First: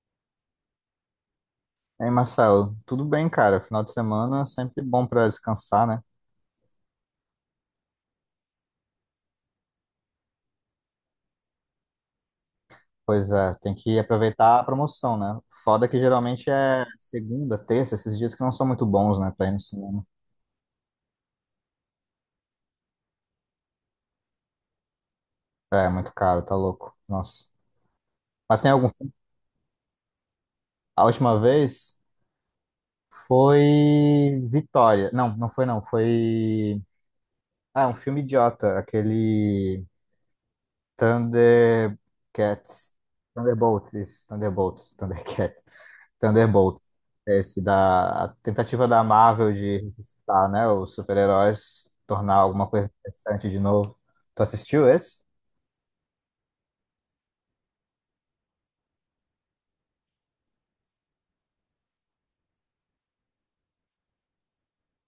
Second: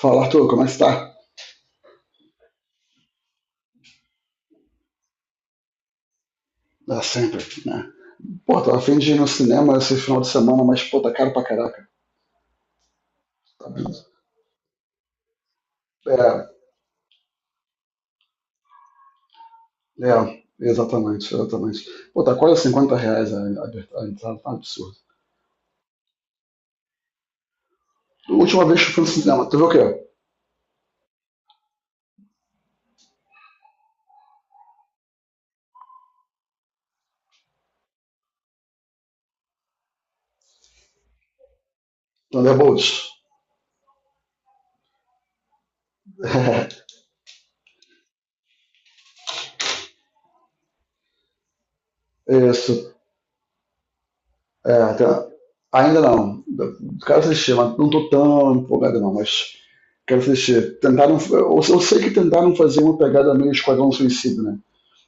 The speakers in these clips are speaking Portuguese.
Fala, Arthur, como é que você tá? Ei, Marcelo, tudo bem, cara? Final de semana é sempre bom pra descansar, né? Dá sempre, né? Pô, tava afim de ir no cinema esse final de semana, mas, pô, tá caro pra caraca. Pois é, Tá, tem que vendo? aproveitar a promoção, né? Foda que É, geralmente é segunda, terça, esses dias que não são muito bons, né, pra ir no cinema. é, exatamente, exatamente. Pô, tá quase R$ 50 a entrada, tá um absurdo. É, é muito caro, tá louco. Nossa. A Mas última tem vez que algum eu fui no filme? cinema, tu viu o quê? A última vez foi Vitória. Não, não foi não, foi ah, um filme idiota, aquele Thunderbolts. Thundercats. Thunderbolts, isso, Thunderbolts, Thundercats. Thunderbolts, esse da a tentativa da Marvel de ressuscitar, né, os super-heróis, tornar É, alguma coisa isso. interessante de novo. Tu É, assistiu esse? ainda não. Quero assistir, mas não tô tão empolgado não, mas quero assistir. Tentaram, eu sei que tentaram fazer uma pegada meio Esquadrão Suicida, né?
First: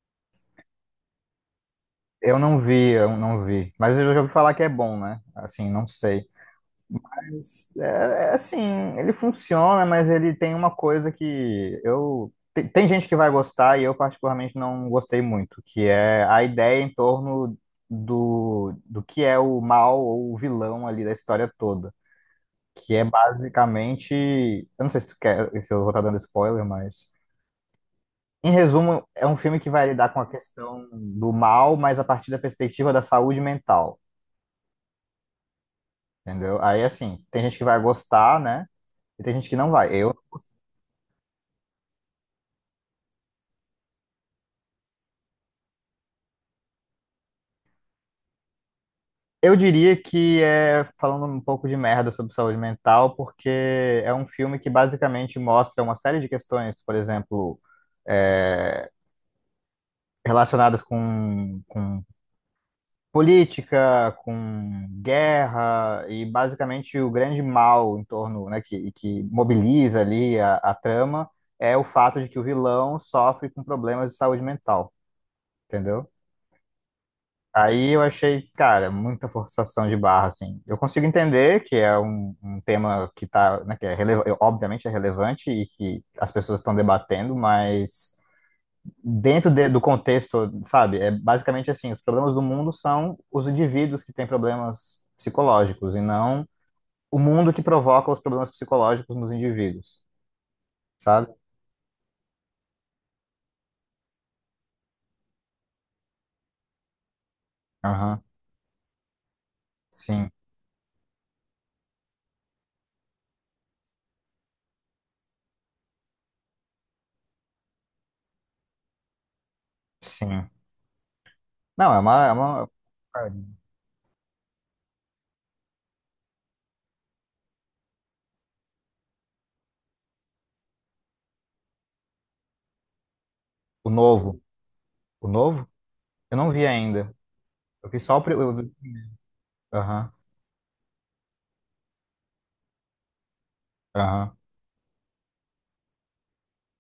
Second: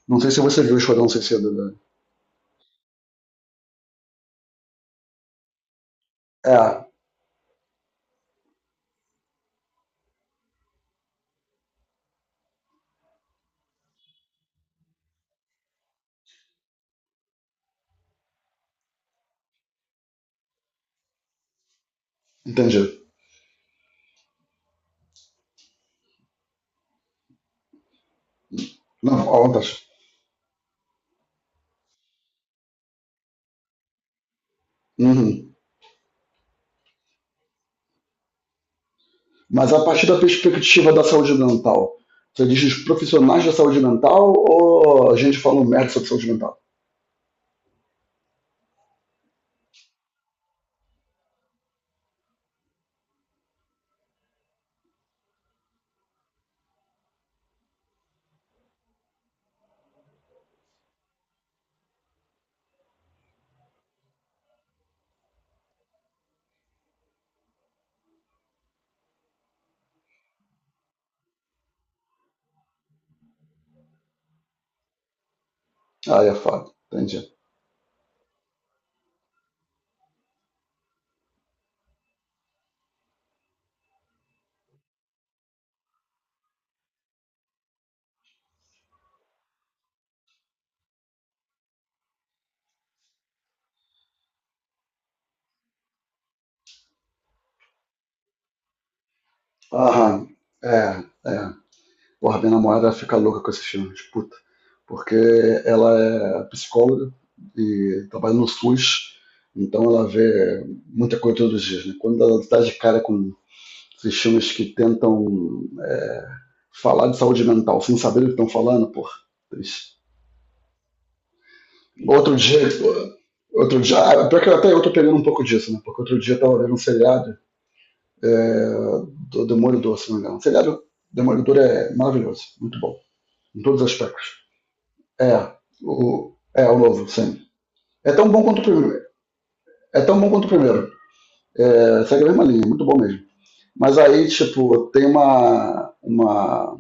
Não sei se você viu o Esquadrão Suicida, né? Eu não vi, eu não vi. Mas eu já ouvi falar que é bom, né? Assim, não sei. É. Mas, é assim, ele funciona, mas ele tem uma coisa que eu. Tem gente que vai gostar e eu, particularmente, não gostei muito, que é a ideia em torno do que é o mal ou o vilão ali da história toda. Entendi. que é basicamente, eu não sei se tu quer, se eu vou estar dando spoiler, mas em resumo, Não, é um à filme que vontade. vai lidar com a questão do mal, mas a partir da perspectiva da saúde mental, Uhum. entendeu? Aí assim, tem gente que vai gostar, né? E tem gente que não Mas a vai. partir Eu da perspectiva da saúde mental, você diz os profissionais da saúde mental ou a gente fala um merda sobre saúde mental? eu diria que é falando um pouco de merda sobre saúde mental, porque é um filme que basicamente mostra uma série de questões, por exemplo, é, relacionadas com política, com guerra e basicamente o grande mal em torno, né, que mobiliza ali a trama é o fato de que o vilão sofre com problemas de saúde mental, entendeu? Ah, é foda. Entendi. Aí eu achei, cara, muita forçação de barra, assim. Eu consigo entender que é um tema que tá, né, obviamente é relevante e que as pessoas estão debatendo, mas dentro do contexto, sabe? É basicamente assim, os problemas do mundo são os indivíduos que têm problemas psicológicos e não o mundo que provoca os problemas psicológicos nos indivíduos, Aham. É, sabe? é. Porra, minha namorada fica louca com esses filmes, puta. Porque ela é psicóloga e Aham. trabalha no SUS, então ela Sim, vê muita coisa todos os dias, né? Quando ela dá de cara com esses filmes que tentam é, falar de saúde mental sem saber o que estão falando, pô. sim. Não, é uma, é Outro dia, uma... outro dia, ah, pior que até eu tô pegando um pouco disso, né? Porque outro dia eu tava vendo um seriado é, do Demolidor, se não me engano. O seriado Demolidor é maravilhoso, muito bom, em todos os O aspectos. novo. O É, novo? Eu não vi o novo, ainda. sim. Eu vi É só o... tão bom quanto o primeiro. É Aham, tão bom quanto o primeiro. É, segue a mesma linha, muito bom mesmo. Mas aí, aham, tipo, tem uma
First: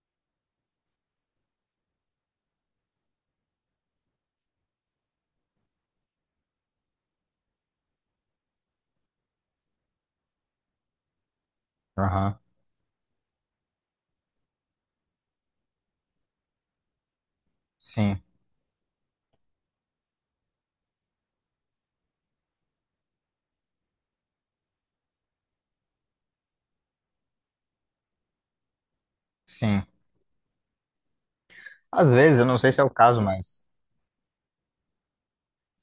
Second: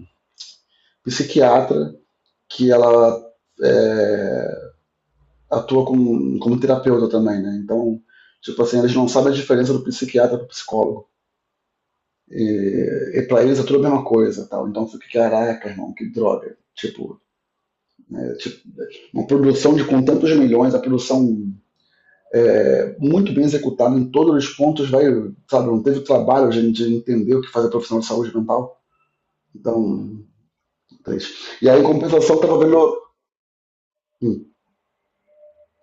psiquiatra que ela é, atua como terapeuta também, né? Então, tipo assim, eles não sabem a diferença do psiquiatra pro psicólogo. aham. E pra eles é tudo a mesma coisa, tal. Então, fica, caraca, irmão, que droga. Tipo, Sim, é, tipo, uma produção de com tantos milhões, a produção muito bem executada em todos os pontos, vai, sabe, não teve trabalho de entender o que faz a profissional de saúde mental. sim. Então, triste. E aí, em Às compensação, vezes, eu eu não tava sei se é o vendo. caso, mas... Hum,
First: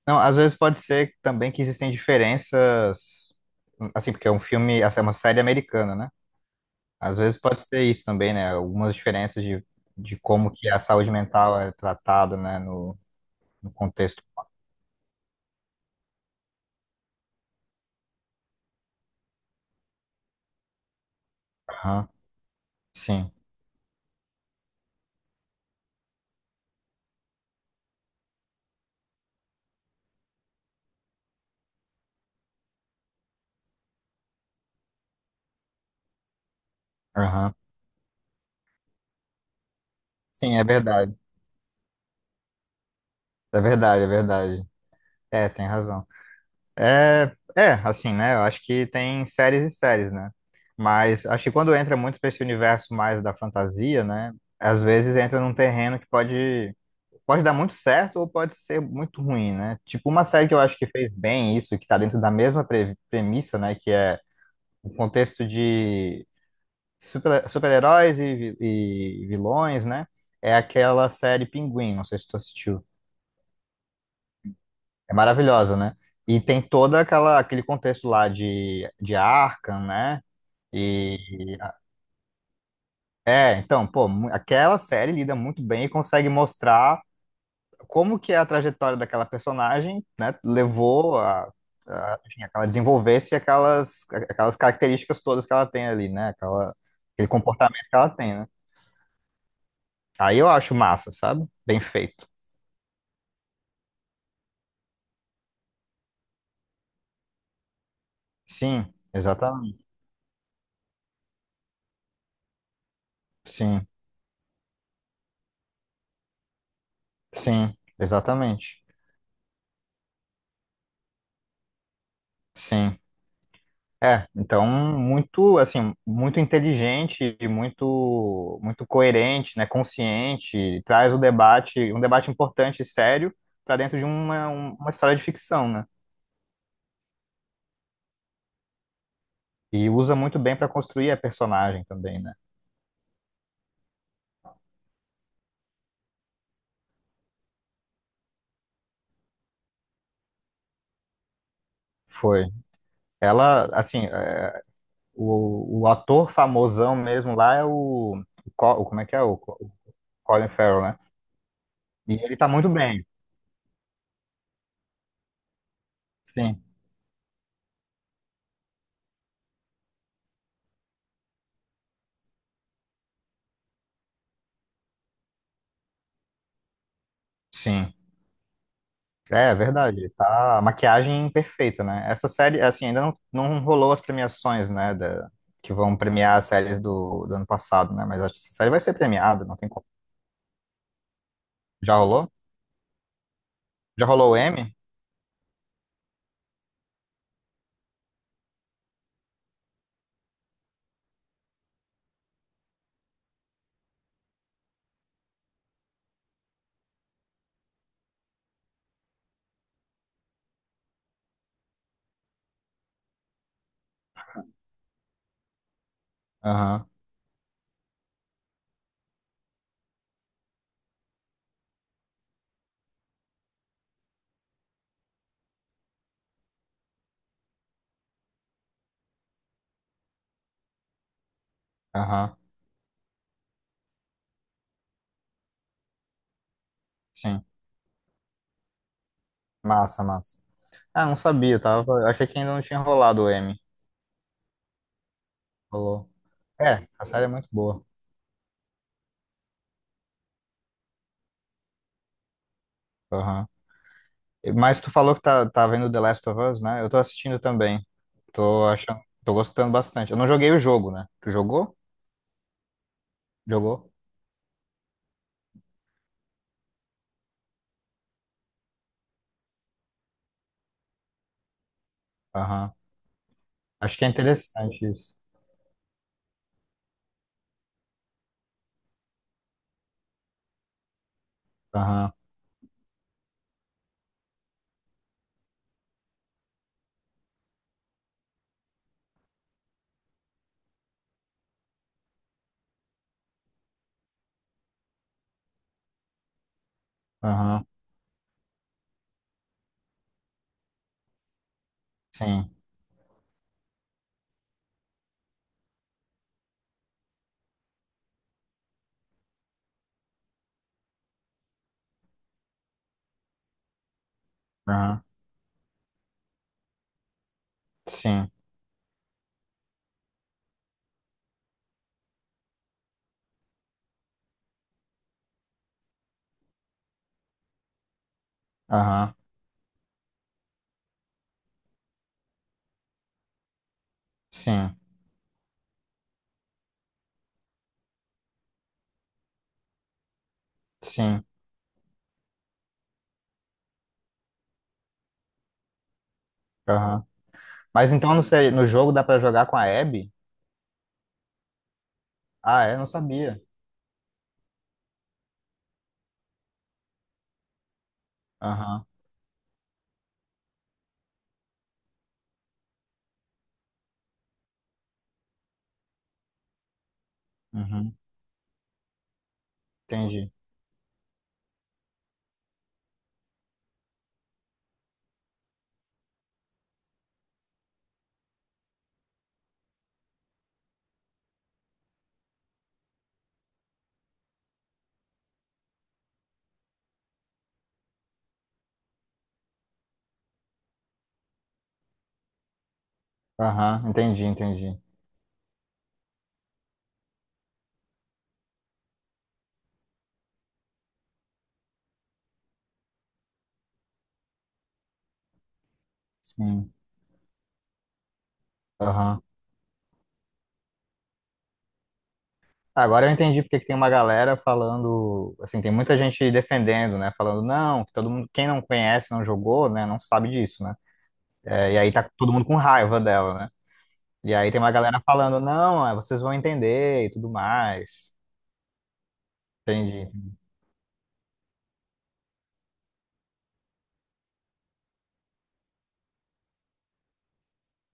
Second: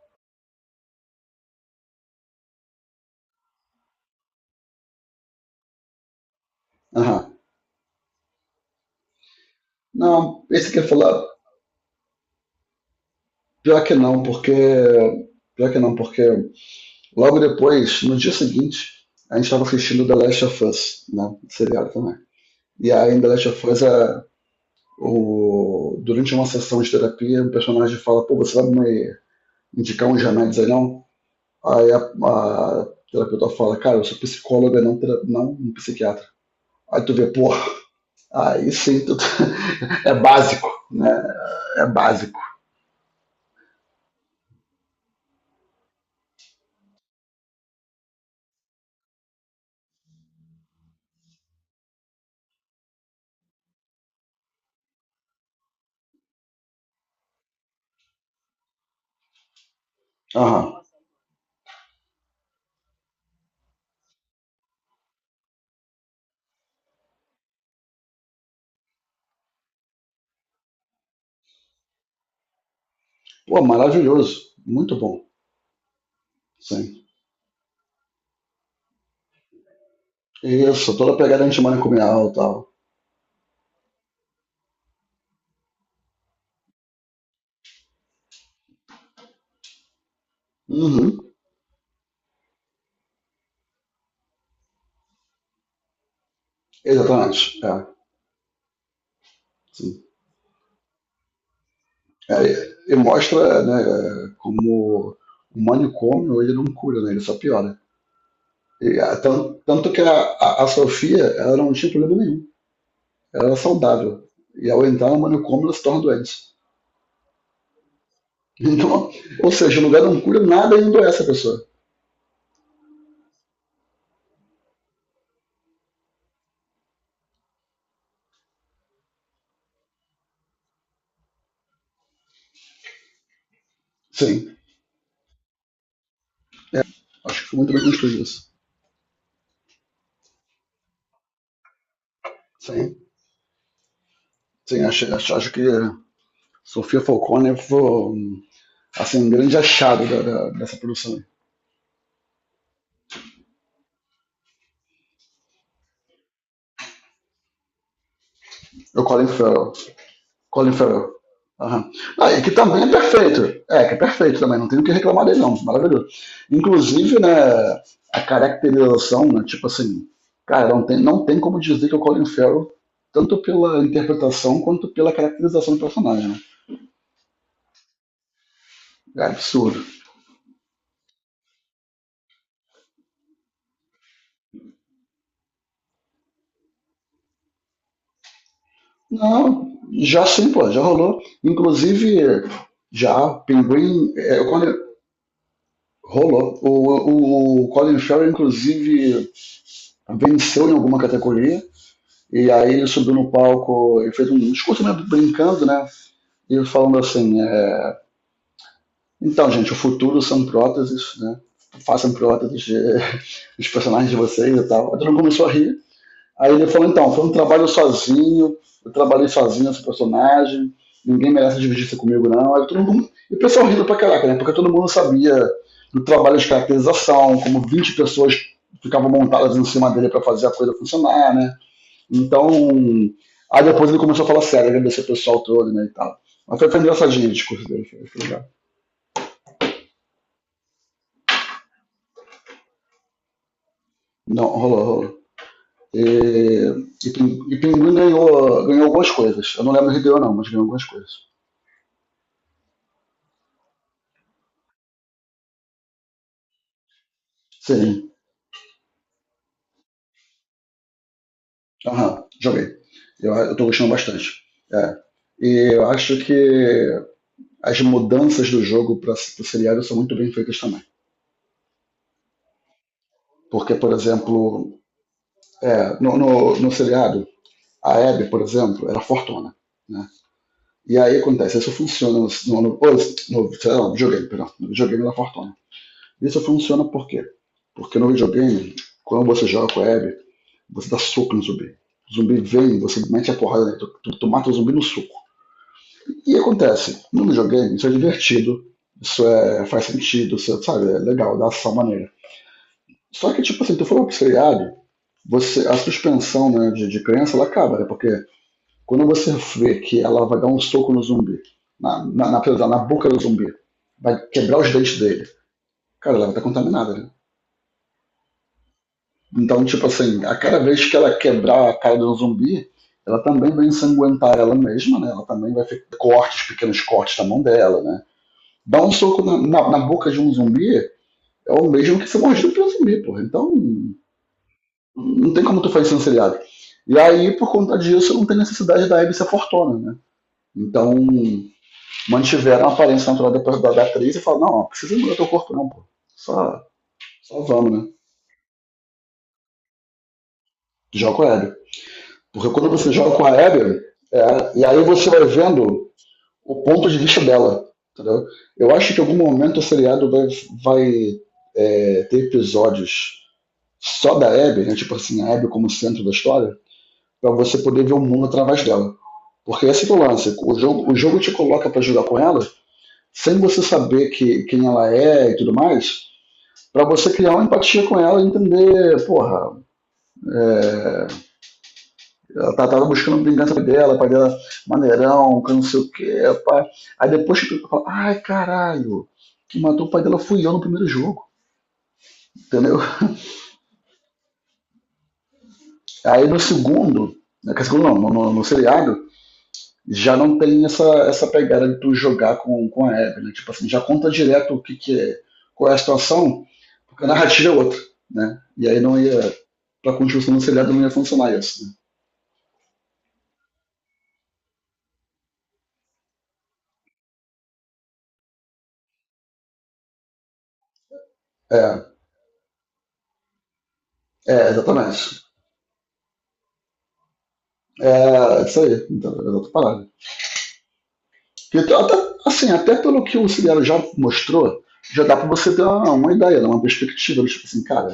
Não, às vezes pode ser também que existem diferenças, assim, porque é um filme, essa é uma série americana, né? Às aham. vezes pode ser isso também, né? Algumas diferenças de, Não, como que esse a que eu ia saúde falar, mental é tratada, né? No, no pior que contexto. não, porque. Pior que não, porque logo depois, no dia seguinte, a gente estava assistindo The Last of Us, né? Seriado Aham, também. E aí, em The sim, Last of Us, durante uma sessão de terapia, o personagem fala: pô, você vai me indicar uns remédios aí não? Aí a terapeuta fala: cara, eu sou psicóloga, não, não um psiquiatra. Aí tu vê, pô, aham. aí sim, tu é Sim, é básico, verdade. né? É básico. É verdade, é verdade. É, tem razão. É, assim, né? Eu acho que tem séries e séries, né? Mas acho que quando entra muito para esse universo mais da fantasia, né? Às vezes entra num terreno que pode dar muito certo ou pode ser muito ruim, né? Tipo, uma série que eu acho Aham. que fez bem isso, que tá dentro da mesma premissa, né? Que é o contexto de super-heróis e, e vilões, né? É aquela série Pinguim, não sei se tu assistiu. Pô, maravilhoso. Muito É bom. maravilhosa, né? E tem toda Sim. aquela aquele contexto lá de Arkham, né? Isso, toda a E pegada antimanicomial e tal. Então, pô, aquela série lida muito bem e consegue mostrar como que é a trajetória daquela personagem, né, levou Uhum. a, enfim, a que ela desenvolvesse aquelas características todas que ela tem ali, né? Aquele Exatamente. comportamento que É. ela tem, né? Sim. Aí eu acho massa, sabe? Bem feito. É, e mostra, né, como o manicômio ele não cura, né, ele só piora. Sim, E, ah, exatamente. tanto que a Sofia ela não tinha problema nenhum, ela era Sim, saudável. E ao entrar no manicômio ela se torna doente. sim, exatamente. Então, ou seja, o lugar não cura nada e endoece a pessoa. Sim. É, então muito assim, muito inteligente e muito coerente, né, consciente, traz o debate, um debate importante e sério para dentro de uma, Sim, um- uma história de ficção, né? acho que foi muito bem construído isso. E usa muito bem para construir a personagem também, né? Sim, sim, acho que Sofia Falcone foi um, assim, um grande achado dessa produção. Foi. Ela, assim, é, o ator famosão mesmo lá é o. Como O é que é? Colin O Farrell. Colin Colin Farrell, né? Farrell. Aham. E Ah, ele e tá que muito também é bem. perfeito. É, que é perfeito também, não tenho o que reclamar dele, não. Maravilhoso. Sim, Inclusive, né, a caracterização, né, tipo assim, cara, não tem como dizer que é o Colin Farrell, tanto pela interpretação quanto pela caracterização do personagem. Né? sim. É É, é absurdo. verdade. Ele tá a maquiagem perfeita, né? Essa série, assim, ainda não, não rolou as premiações, né? Que vão premiar as séries do ano passado, né? Mas acho que essa série vai ser premiada, não tem Não, como. já sim, pô, já rolou. Já rolou? Inclusive, já, Já Pinguim, rolou o o Colin, M? rolou. O Colin Farrell, inclusive, venceu em alguma categoria. E aí ele subiu no palco e fez um discurso, né, brincando, né? E falando assim, então, gente, o futuro são próteses, né? Façam próteses dos personagens de vocês e tal. Aí todo mundo começou a rir. Aí ele falou, Aham, então, foi um trabalho sozinho, eu trabalhei sozinho esse personagem, ninguém merece dividir-se comigo, não. Aí todo mundo, e o pessoal rindo pra caraca, né? Porque todo mundo sabia do trabalho de caracterização, como 20 pessoas ficavam montadas em cima dele para fazer a coisa funcionar, né? aham. Então, aí depois ele começou a falar sério, agradecer o pessoal todo, né, e tal. Mas foi, engraçadinho o Sim. discurso dele, foi, legal. Massa, massa. Ah, não sabia, tava. Eu achei que ainda não tinha rolado o M. Não, rolou, rolou. Rolou. E, É, a série é muito e, e boa. Pinguim ganhou, algumas coisas. Eu não lembro se ganhou, não, mas ganhou algumas coisas. Aham. Mas tu falou que tá vendo The Last of Us, né? Eu tô assistindo também. Sim, Tô achando, tô gostando bastante. Eu não joguei o jogo, né? Tu jogou? aham, joguei. Eu tô gostando Jogou? bastante. É. E eu acho que as mudanças do jogo para o seriado são muito bem feitas também. Aham. Porque, por Acho que é exemplo, interessante isso. No seriado, a Abby, por exemplo, era fortuna. Né? E aí acontece, isso Aham. funciona sei lá, no videogame, perdão, no videogame da Fortuna. Isso funciona por quê? Porque no videogame, quando você joga com a Abby, você dá soco no zumbi. O zumbi vem, você mete a porrada nele, tu mata o zumbi no soco. E acontece, no Aham. videogame, isso é divertido, isso faz sentido, isso, sabe, é legal, dá ação maneira. Sim. Só que, tipo assim, tu for pro seriado, você, a suspensão, né, de crença ela acaba, né? Porque quando você vê que ela vai dar um soco no zumbi, na boca do zumbi, vai quebrar os dentes Aham. dele, cara, ela vai estar contaminada. Né? Sim. Então, tipo assim, a cada vez que ela quebrar a cara de um zumbi, ela também vai ensanguentar ela mesma, né? Ela também vai ter cortes, pequenos cortes na mão dela, né? Dar um Aham. soco na boca de um zumbi é o mesmo que ser mordido por um zumbi, porra. Então, Sim. não tem como tu fazer isso no seriado. E aí, por conta disso, não tem necessidade da Abby ser fortuna, né? Então, Sim. mantiveram a aparência natural depois da atriz e falaram, não, não precisa mudar teu corpo não, pô. Só, Aham. só vamos, né? Mas então, não sei, no jogo dá pra jogar com a Abby? Joga com a Abby. Porque Ah, quando é? Não você joga com a sabia. Abby, e aí você vai vendo o ponto de vista dela, entendeu? Eu Aham. acho que em algum momento o seriado vai ter episódios só da Abby, né? Tipo assim, a Abby como centro da história, para você poder ver Uhum. o mundo através dela. Porque esse que é o Entendi. lance, o jogo, te coloca para jogar com ela, sem você saber que, quem ela é e tudo mais, para você criar uma empatia com ela e entender, porra, é, ela tava buscando vingança dela, pai dela maneirão, que não sei o que, pá. Aí depois tu fala, ai caralho, que matou o pai dela fui eu no primeiro jogo, entendeu? Aham. Entendi, entendi. Aí no segundo, no segundo não, no seriado, já não tem essa, pegada de tu jogar com a Abby, né? Tipo assim, já conta direto o que, é, qual é a situação, Sim. porque a narrativa é outra, né? E aí não Aham. ia, pra continuação do seriado não ia funcionar isso, né? Agora eu entendi porque que tem uma galera falando, assim, tem muita gente defendendo, né? Falando, não, que todo mundo, quem não conhece, não jogou, né? Não sabe disso, né? É, e aí tá todo mundo com raiva dela, né? E É, é, aí tem uma galera exatamente. falando, não, é, vocês vão entender e tudo mais. É, isso aí, então, é outra parada. Entendi. Porque até, assim, até pelo que o Ciliano já mostrou, já dá para você ter uma ideia, né, uma perspectiva, tipo assim, cara,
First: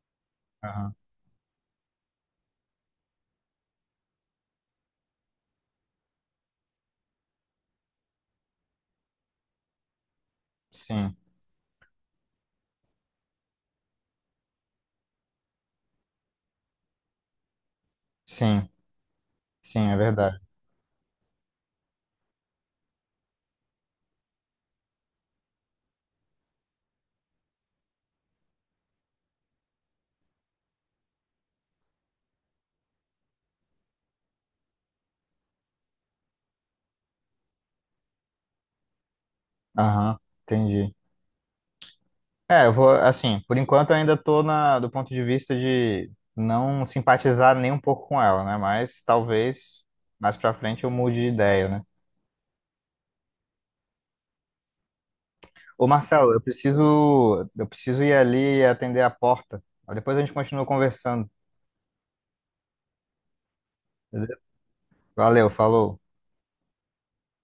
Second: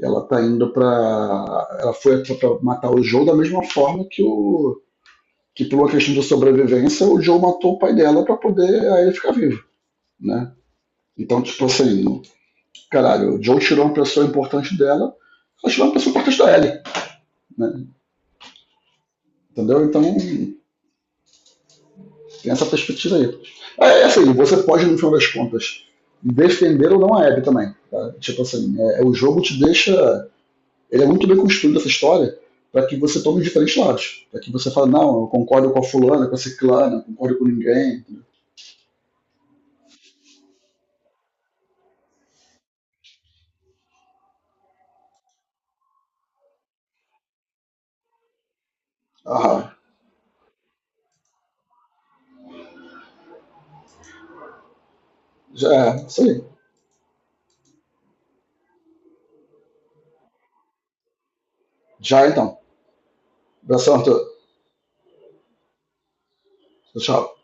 ela tá indo Aham. para ela foi para matar o Joe da mesma forma que o que por uma questão de sobrevivência o Joe matou o pai dela para poder aí ele ficar vivo, né? Sim, Então, tipo assim, caralho, o Joe tirou uma pessoa importante dela, ela tirou uma pessoa importante da Ellie, né? sim, sim, Entendeu? é Então, verdade. tem essa perspectiva aí. É assim, você pode, no final das contas, defender ou não a Abby também. Tá? Tipo assim, o jogo te deixa. Ele é muito bem construído essa história para que você tome diferentes lados. Para que você fale, não, eu concordo com a fulana, com a ciclana, concordo com ninguém. Aham, entendi. É, eu vou, assim, por enquanto eu ainda tô na, do ponto de vista de não simpatizar nem um pouco com ela, né? Mas Ah, talvez mais pra frente eu mude de ideia, né? já Ô é, isso Marcelo, aí. Eu preciso ir ali e atender a porta. Depois a gente continua conversando, Já então. Abração, Arthur. beleza? Valeu, falou. Tchau.